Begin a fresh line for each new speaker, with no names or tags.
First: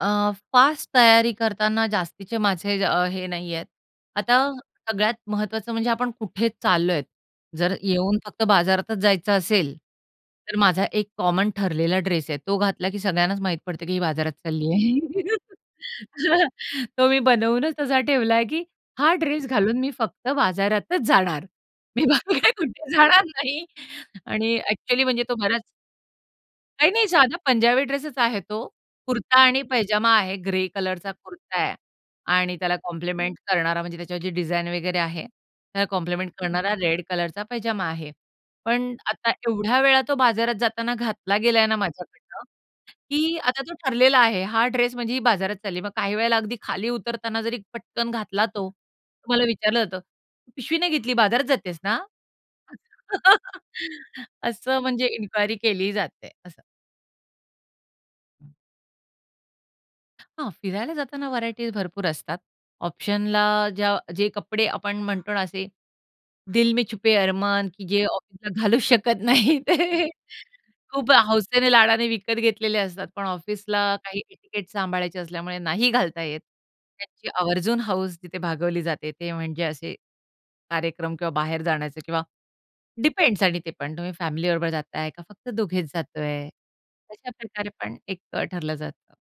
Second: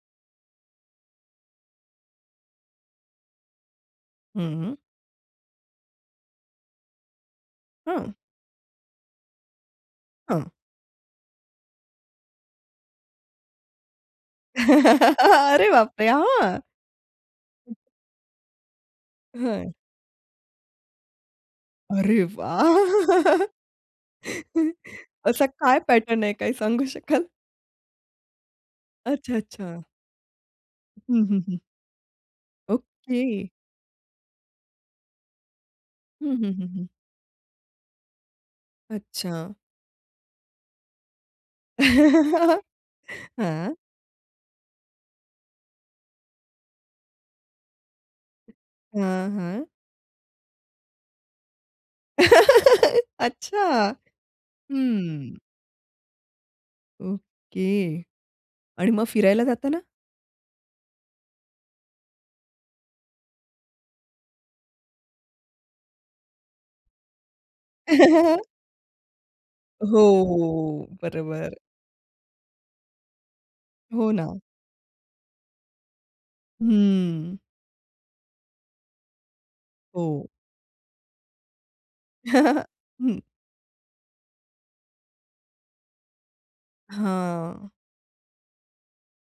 अ, fast तयारी करतांना जास्तीचे माझे अ, हे नाही आहेत. आता
हं.
सगळ्यात महत्त्वाचं म्हणजे आपण कुठे चाललो आहेत. जर
हं.
येऊन फक्त बाजारातच जायचं असेल,
हां.
तर माझा एक कॉमन ठरलेला ड्रेस आहे. तो घातला की सगळ्यांनाच माहीत पडतं, की ही बाजारात चालली आहे.
अरे बाप रे! हां.
तो मी बनवूनच असा ठेवलाय, की हा ड्रेस
हां.
घालून मी फक्त बाजारातच जाणार. मी
अरे
बाकी कुठे जाणार
वाह!
नाही आणि ॲक्चुअली म्हणजे तो
असा
बराच
काय पॅटर्न आहे काय सांगू
नाही, नाही
शकाल?
साधा पंजाबी ड्रेसच आहे तो. कुर्ता आणि
अच्छा-अच्छा.
पैजामा आहे. ग्रे कलरचा
हं, हं, हं.
कुर्ता आहे आणि त्याला कॉम्प्लिमेंट
ओके.
करणारा म्हणजे त्याच्यावरची डिझाइन वगैरे आहे त्याला कॉम्प्लिमेंट
हं, हं, हं,
करणारा
हं.
रेड कलरचा पैजामा आहे. पण आता
अच्छा.
एवढ्या वेळा तो बाजारात जाताना घातला गेलाय ना माझ्याकडनं, की आता तो
हां.
ठरलेला आहे. हा ड्रेस म्हणजे ही बाजारात चालली. मग काही वेळेला अगदी खाली उतरताना जरी पटकन घातला तो, तर
हां,
मला
हां.
विचारलं जातं, "पिशवी नाही घेतली, बाजारात जातेस ना?"
अच्छा.
असं म्हणजे
हं.
इन्क्वायरी केली जाते असं.
ओके. आणि मग फिरायला जाताना?
हां, फिरायला जाताना व्हरायटीज भरपूर असतात. ऑप्शनला ज्या जे कपडे आपण म्हणतो ना असे दिल मे छुपे अरमान, की जे ऑफिसला घालू शकत नाहीत ते
हो, हो.
खूप
बरोबर.
हौसेने लाडाने विकत घेतलेले असतात. पण ऑफिसला
हो
काही
ना.
एटिकेट सांभाळायचे असल्यामुळे नाही घालता येत. त्यांची
हम्म.
आवर्जून हौस तिथे भागवली जाते. ते म्हणजे असे
हो.
कार्यक्रम किंवा बाहेर जाण्याचे किंवा
हं.
डिपेंड्स आणि ते पण तुम्ही फॅमिलीबरोबर जाताय का फक्त दोघेच जातोय. अशा
हां.
प्रकारे पण एक अ, ठरलं जातं.